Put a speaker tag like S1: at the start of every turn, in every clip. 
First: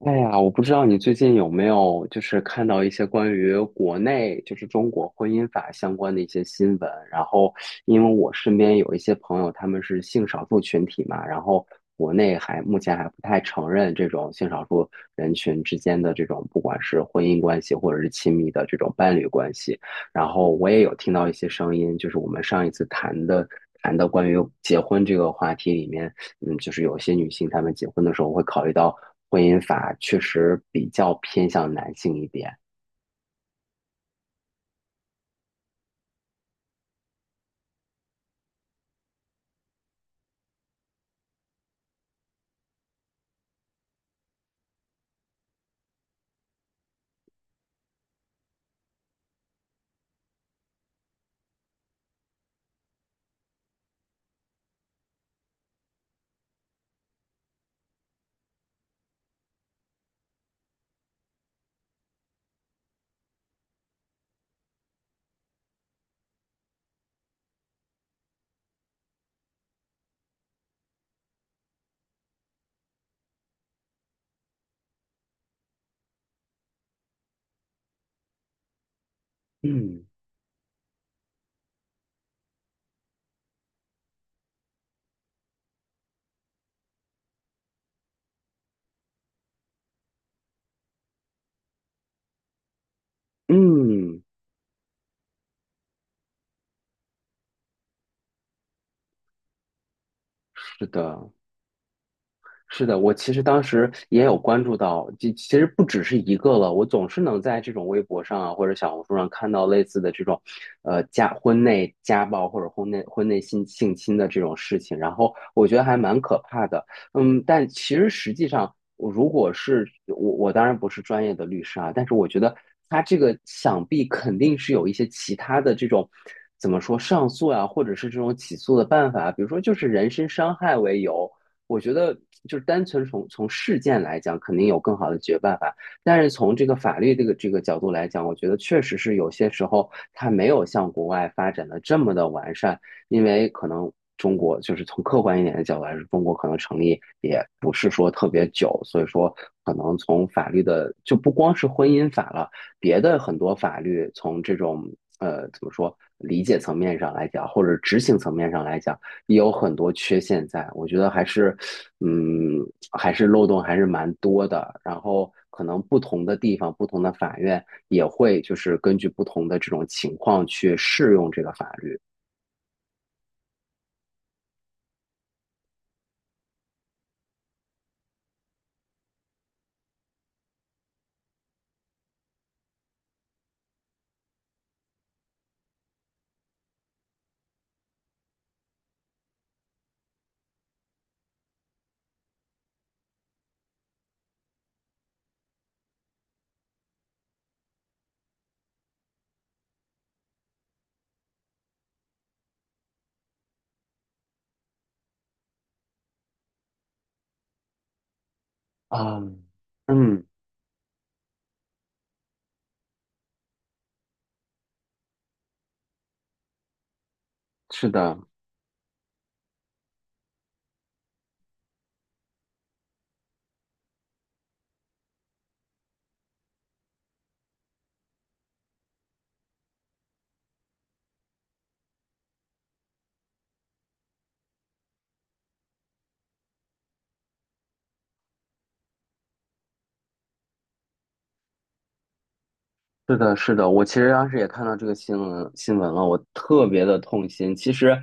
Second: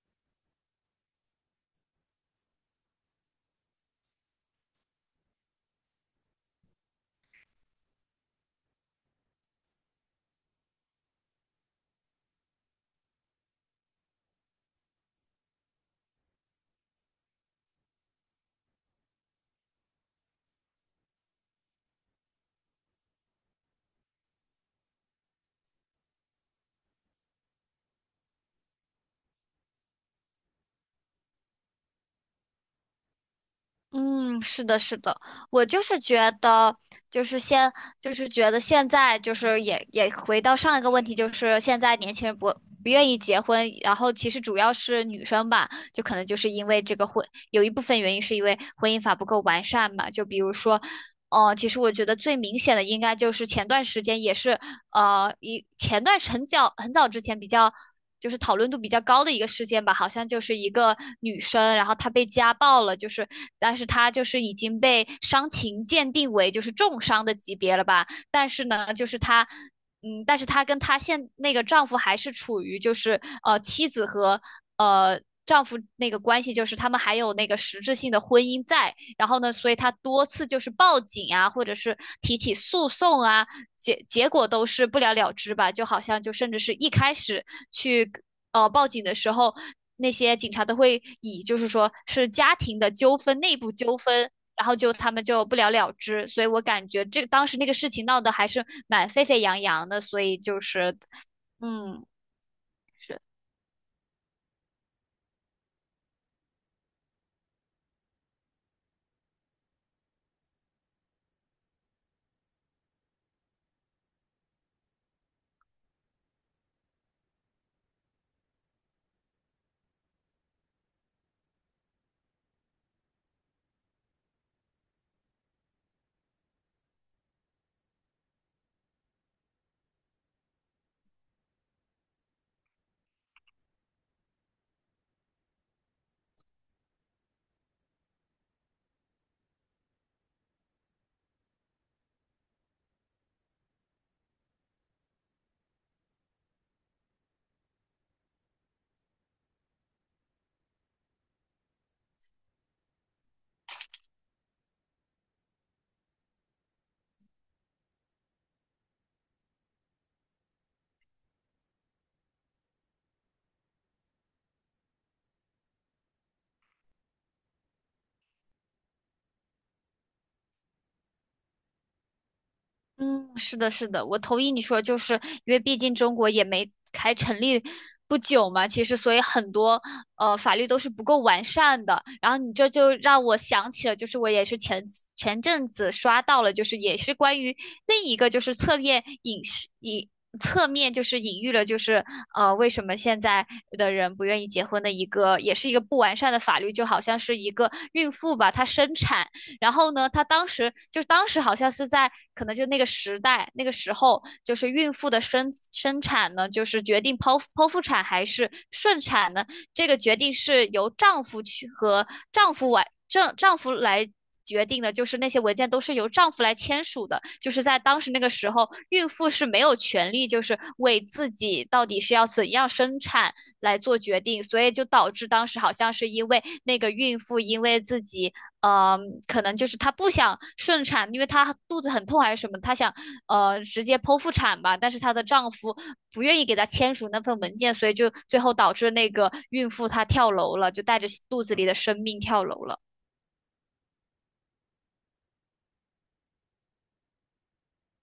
S1: 哎呀，我不知道你最近有没有看到一些关于国内中国婚姻法相关的一些新闻。然后，因为我身边有一些朋友，他们是性少数群体嘛，然后国内目前还不太承认这种性少数人群之间的这种不管是婚姻关系或者是亲密的这种伴侣关系。然后我也有听到一些声音，就是我们上一次谈的关于结婚这个话题里面。嗯，就是有些女性她们结婚的时候会考虑到婚姻法确实比较偏向男性一点。
S2: 嗯，是的，是的，我就是觉得，就是现，就是觉得现在，就是也回到上一个问题，就是现在年轻人不愿意结婚。然后其实主要是女生吧，就可能就是因为这个婚，有一部分原因是因为婚姻法不够完善嘛。就比如说，哦，其实我觉得最明显的应该就是前段时间也是。呃，一前段很早很早之前比较。就是讨论度比较高的一个事件吧，好像就是一个女生，然后她被家暴了，就是，但是她就是已经被伤情鉴定为就是重伤的级别了吧。但是呢，就是她，嗯，但是她跟她那个丈夫还是处于就是妻子和呃。丈夫那个关系。就是他们还有那个实质性的婚姻在。然后呢，所以她
S1: 嗯，
S2: 多次就是报警啊，或者是提起诉讼啊，结果都是不了了之吧。就好像就甚至是一开始去报警的时候，那些警察都会以就是说是家庭的纠纷、内部纠
S1: 嗯，
S2: 纷，然后就他们就不了了之。所以我感觉这当时那个事情闹得还是蛮沸沸扬扬的。所以就
S1: 是
S2: 是
S1: 的，
S2: 嗯。
S1: 是的，我
S2: 是。
S1: 其实当时也有关注到，其实不只是一个了，我总是能在这种微博上啊或者小红书上看到类似的这种，婚内家暴或者婚内性侵的这种事情，然后我觉得还蛮可怕的。嗯，但其实实际上，如果是我,我当然不是专业的律师啊，但是我觉得他这个想必肯定是有一些其他的这种。怎么说上诉啊，或者是这种起诉的办法，比如说就是人身伤害为由，我觉得就是单纯从事件来讲，肯定有更好的解决办法。但是从这个法律这个角度来讲，我觉得确实是有些时候它没有像国外发展的这么的完善，因为可能中国就是从客观一点的角度来说，中国可能成立也不是说特别久，所以说可能从法律的就不光是婚姻法了，别的很多法律从这种怎么说理解层面上来讲，或者执行层面上来讲。也有很多缺陷在，我觉得还是，嗯，还是漏洞还是蛮多的。然后可能不同的地方、不同的法院也会就是根据不同的这种情况去适用这个法律。
S2: 嗯，是的，是的，我同意你说，就是因为毕竟中国也没才成立不久嘛。其实所以很多法律都是不够完善的。然后你这就让我想起了，就是我也是前阵子刷到了，就是也是关于另一个就是侧面就是隐喻了，就是为什么现在的人不愿意结婚的一个，也是一个不完善的法律。就好像是一个孕妇吧，她生产。然后呢，她当时好像是在可能就那个时代那个时候，就是孕妇的生产呢，就是决定剖腹产还是顺
S1: 啊，
S2: 产呢，这个决
S1: 嗯，
S2: 定是由丈夫去和丈夫完丈丈夫来。决定的。就是那些文件都是由丈夫来签署的，就是在
S1: 是
S2: 当时
S1: 的，
S2: 那个时候，孕妇是没有权利就是为自己到底是要怎样生产来做决定。所以就导致当时好像是因为那个孕妇因为自己呃，可能就是她不想顺产，因为她肚子很痛还是什么。她想直接剖腹产吧，但是她的丈夫不愿意给她签署那份文件。所以就最后导致那个孕妇她跳楼了，就带着肚子里的生命跳楼了。
S1: 是的，是的，我其实当时也看到这个新闻了，我特别的痛心。其实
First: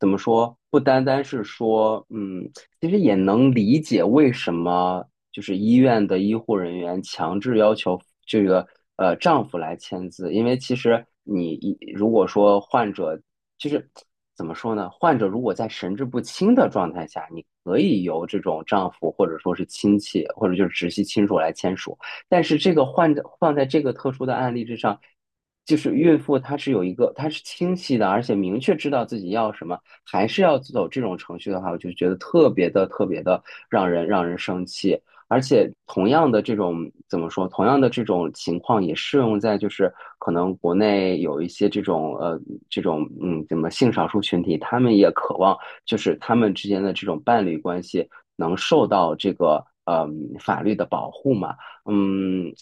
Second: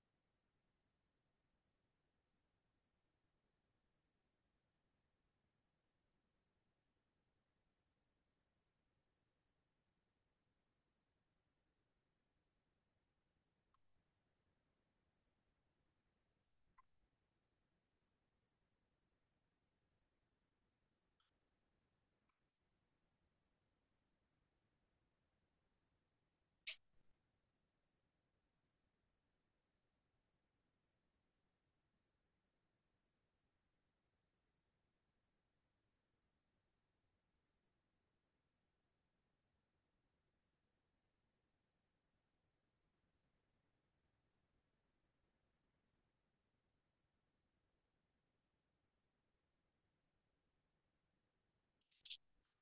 S1: 怎么说，不单单是说，嗯，其实也能理解为什么就是医院的医护人员强制要求这个丈夫来签字，因为其实如果说患者就是怎么说呢，患者如果在神志不清的状态下，你可以由这种丈夫或者说是亲戚或者就是直系亲属来签署。但是这个换着放在这个特殊的案例之上，就是孕妇她是有一个，她是清晰的，而且明确知道自己要什么，还是要走这种程序的话，我就觉得特别的特别的让人生气。而且同样的这种怎么说，同样的这种情况也适用在就是可能国内有一些这种这种怎么性少数群体，他们也渴望就是他们之间的这种伴侣关系能受到这个法律的保护嘛。嗯，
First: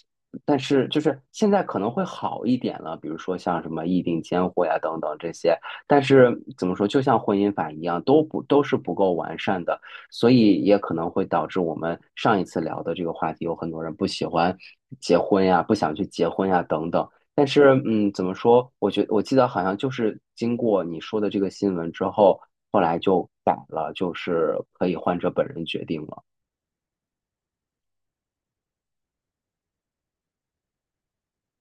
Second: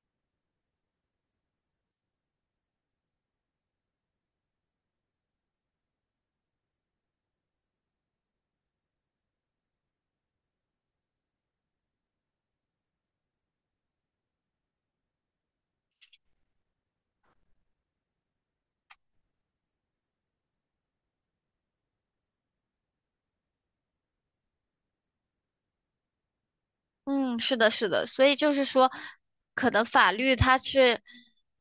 S1: 但是就是现在可能会好一点了，比如说像什么议定监护呀等等这些，但是怎么说，就像婚姻法一样，都是不够完善的，所以也可能会导致我们上一次聊的这个话题，有很多人不喜欢结婚呀，不想去结婚呀等等。但是，嗯，怎么说？我记得好像就是经过你说的这个新闻之后，后来就改了，就是可以患者本人决定了。
S2: 嗯，是的，是的，所以就是说，可能法律它是，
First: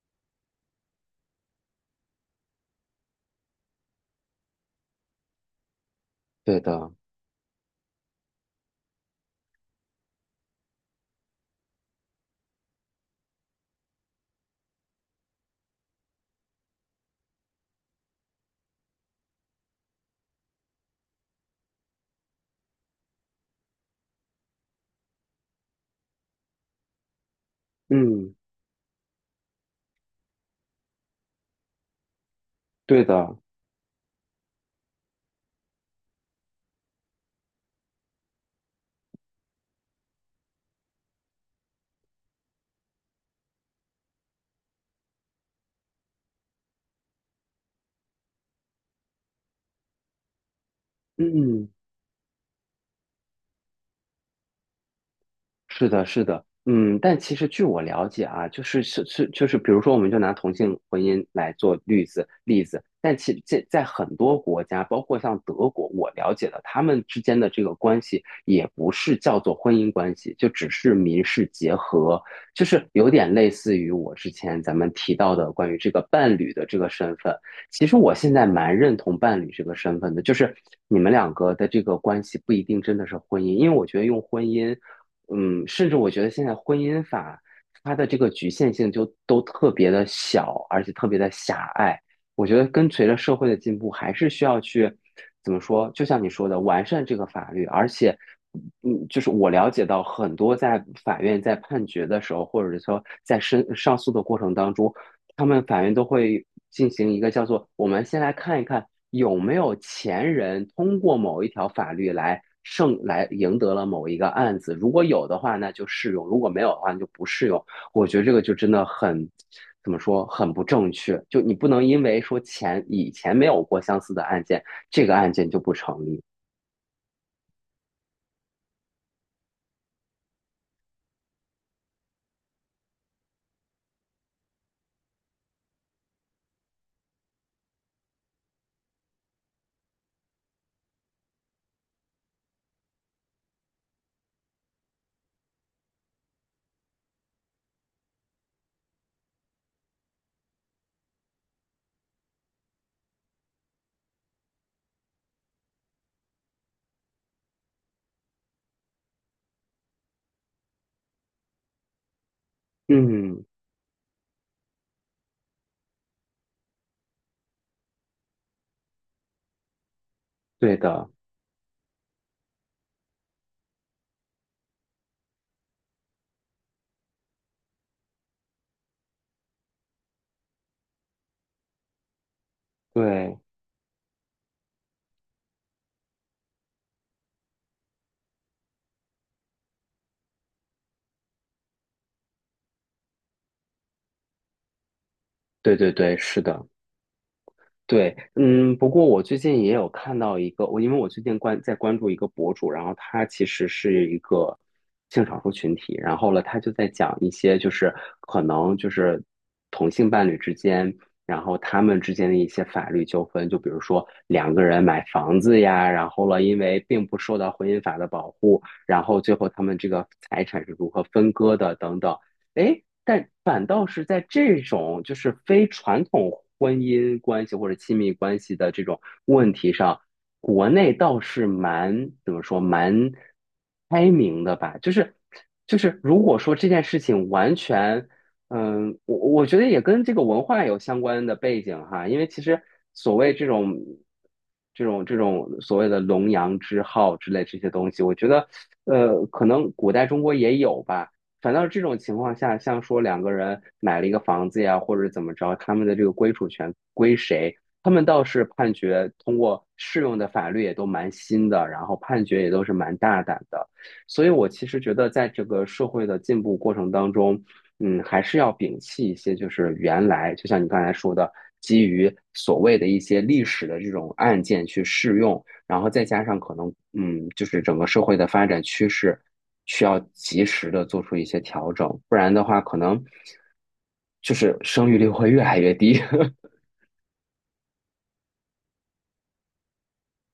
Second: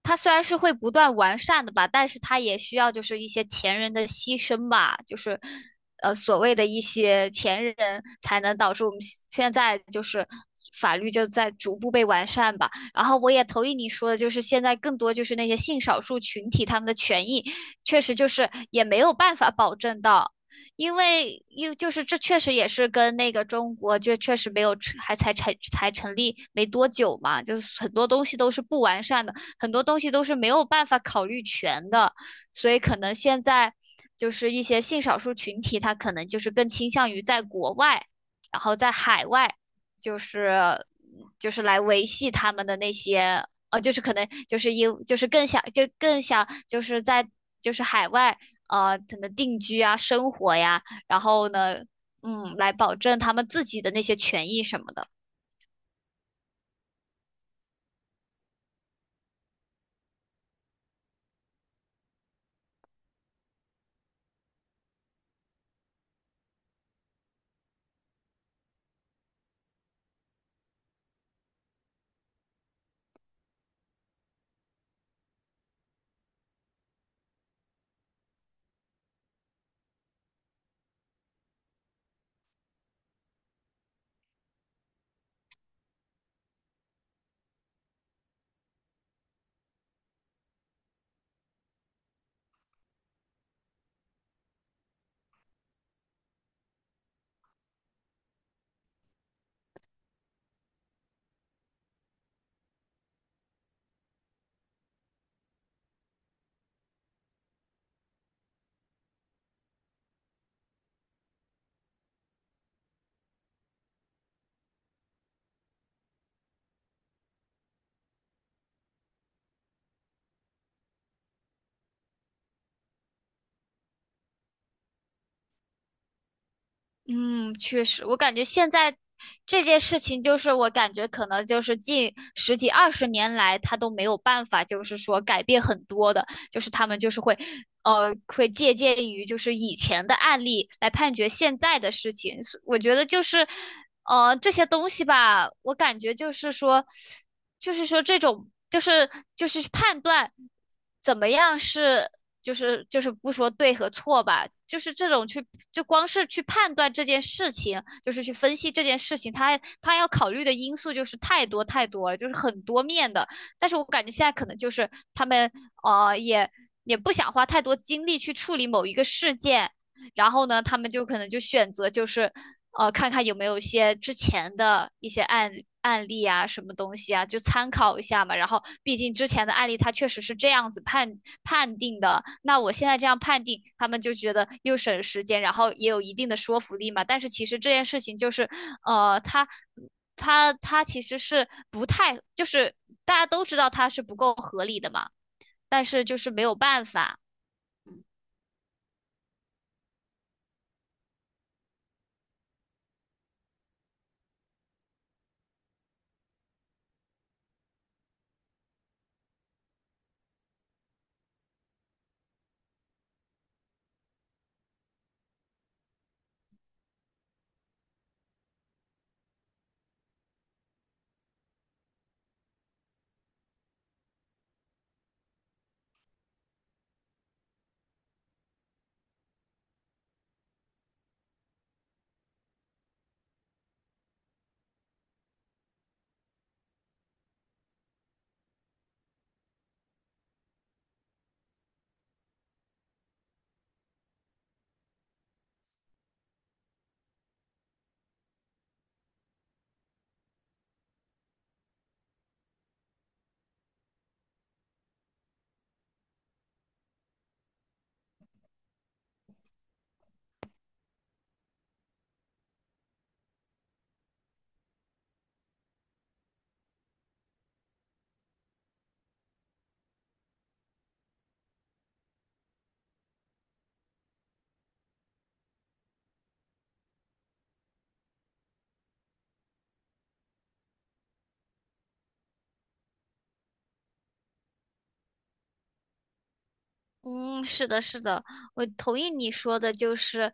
S2: 它虽然是会不断完善的吧，但是它也需要就是一些前人的牺牲吧。就是，所谓
S1: 对
S2: 的一
S1: 的，
S2: 些前人才能导致我们现在就是法律就在逐步被完善吧。然后我也同意你说的，就是现在更多就是那些性少数群体他们的权益，确实就是也没有办法保证到。因为就是这确实也是跟那个中国就确实没有成还才成才成立没多久嘛。就是很多东
S1: 嗯，
S2: 西都是不完善的，很多东西都是没有办法考虑全的。所以可
S1: 对
S2: 能
S1: 的。
S2: 现在就是一些性少数群体，他可能就是更倾向于在国外，然后在海外，就是来维系他们的那些。就是可能就是因就是更想就更想就是在就是海外，可能定居啊、生活呀。然后
S1: 嗯，
S2: 呢，嗯，来保证他们自己的那些权益什么的。
S1: 是的，是的，嗯，但其实据我了解啊，就是，比如说，我们就拿同性婚姻来做例子，但其这在很多国家，包括像德国，我了解的，他们之间的这个关系也不是叫做婚姻关系，就只是民事结合，就是有点类似于我之前咱们提到的关于这个伴侣的这个身份。其实我现在蛮认同伴侣这个身份的，就是你们两个的这个关系不一定真的是婚姻，因为我觉得用婚姻。嗯，甚至我觉得现在婚姻法它的这个局限性都特别的小，而且特别的狭隘。我觉得跟随着社会的进步，还是需要去怎么说？就像你说的，完善这个法律。而且，嗯，就是我了解到很多在法院在判决的时候，或者说在上诉的过程当中，他们法院都会进行一个叫做“我们先来看一看有没有前人通过某一条法律来赢得了某一个案子，如果有的话，那就适用；如果没有的话，那就不适用。”我觉得这个就真的很怎么说，很不正确。就你不能因为说以前没有过相似的案件，这个案件就不成立。
S2: 嗯，确实，我感觉现在这件事情，就是我感觉可能就是近十几二十年来，他都没有办法，就是说改变很多的。就是他们就是会，会借鉴于就是以前的案例来判决现在的事情。所我觉得就是，这些东西吧，我感觉就是说，这种就是判断怎么样是。就是不说对和错吧，就是这种去就光是去判断这件事情，就是去分析这件事情，他要考虑的因素就是太多太多了，就是很多面的。
S1: 嗯，
S2: 但是我感觉现在可能就是他们呃也也不想花太多精力去处理某一个事件。然后呢，
S1: 对
S2: 他们就
S1: 的，
S2: 可能就选择就是看看有没有一些之前的一些案例啊，什么东西啊，就参考一下嘛。然后毕竟之前的案例它确实是这样子判定的，那我现在这样
S1: 对，
S2: 判定，他们就觉得又省时间，然后也有一定的说服力嘛。但是其实这件事情就是呃，他。他其实是不太，就是大家都知道他是不够合理的嘛。
S1: 对
S2: 但
S1: 对
S2: 是
S1: 对，
S2: 就是
S1: 是
S2: 没有
S1: 的。
S2: 办法，
S1: 对，嗯，不过我最近也有看到一个，我因为我最近关注一个博主，然后他其实是一个性少数群体，然后他就在讲一些就是可能就是同性伴侣之间，然后他们之间的一些法律纠纷，就比如说两个人买房子呀，然后因为并不受到婚姻法的保护，然后最后他们这个财产是如何分割的等等，诶，但反倒是在这种就是非传统婚姻关系或者亲密关系的这种问题上，国内倒是蛮怎么说蛮开明的吧？就是就是如果说这件事情完全，嗯，我我觉得也跟这个文化有相关的背景哈，因为其实所谓这种这种所谓的龙阳之好之类这些东西，我觉得可能古代中国也有吧。反倒是这种情况下，像说两个人买了一个房子呀，或者怎么着，他们的这个归属权归谁？他们倒是判决通过适用的法律也都蛮新的，然后判决也都是蛮大胆的。所以我其实觉得，在这个社会的进步过程当中，嗯，还是要摒弃一些就是原来，就像你刚才说的，基于所谓的一些历史的这种案件去适用，然后再加上可能，嗯，就是整个社会的发展趋势需要及时的做出一些调整，不然的话，可能就是生育率会越来越低。
S2: 嗯，是的，是的，我同意你说的，就是，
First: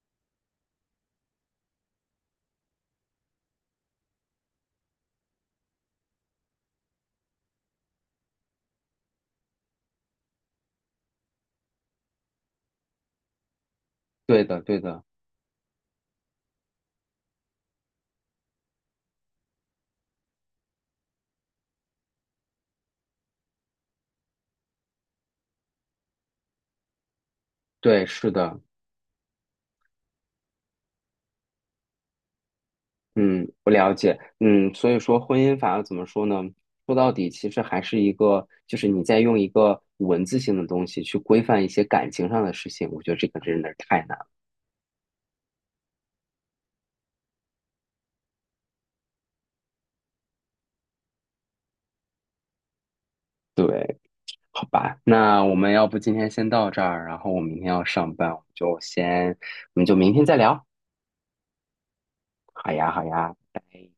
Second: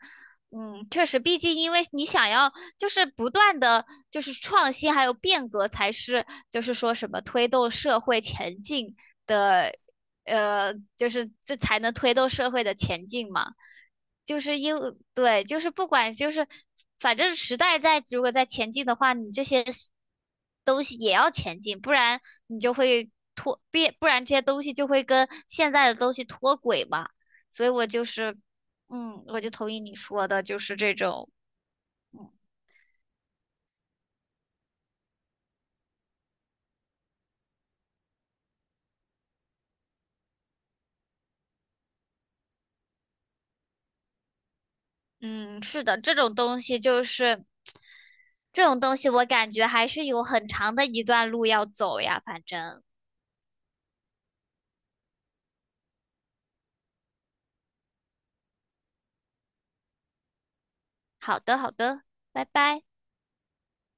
S2: 嗯，确实，毕竟因为你想要就是不断的就是创新还有变革，才是就是说什么推动社会前进的，就是这才能推动社会的前进嘛。就
S1: 对
S2: 是
S1: 的，对
S2: 因为
S1: 的，
S2: 对，就是不管就是反正时代在如果在前进的话，你这些 东西也要前进。不然你就会脱变，不然这些东西就会跟现在的东西脱轨嘛。所以我
S1: 对，
S2: 就
S1: 是
S2: 是，
S1: 的，
S2: 嗯，我就同意你说的，就是这种，嗯，
S1: 嗯，我了解，嗯，所以说婚姻法怎么说呢？说到底，其实还是一个，就是你在用一个文字性的东西去规范一些感情上的事情，我觉得这个真的是太难了。
S2: 嗯是的，这种东西就是这种东西，我感觉还是有很长的一段路要走呀。反正
S1: 对。好吧，那我们要不今天先到这儿，然后我明天要上班，我们就先，我们就明天再聊。
S2: 好的，好的，拜
S1: 好
S2: 拜。
S1: 呀，好呀，拜拜。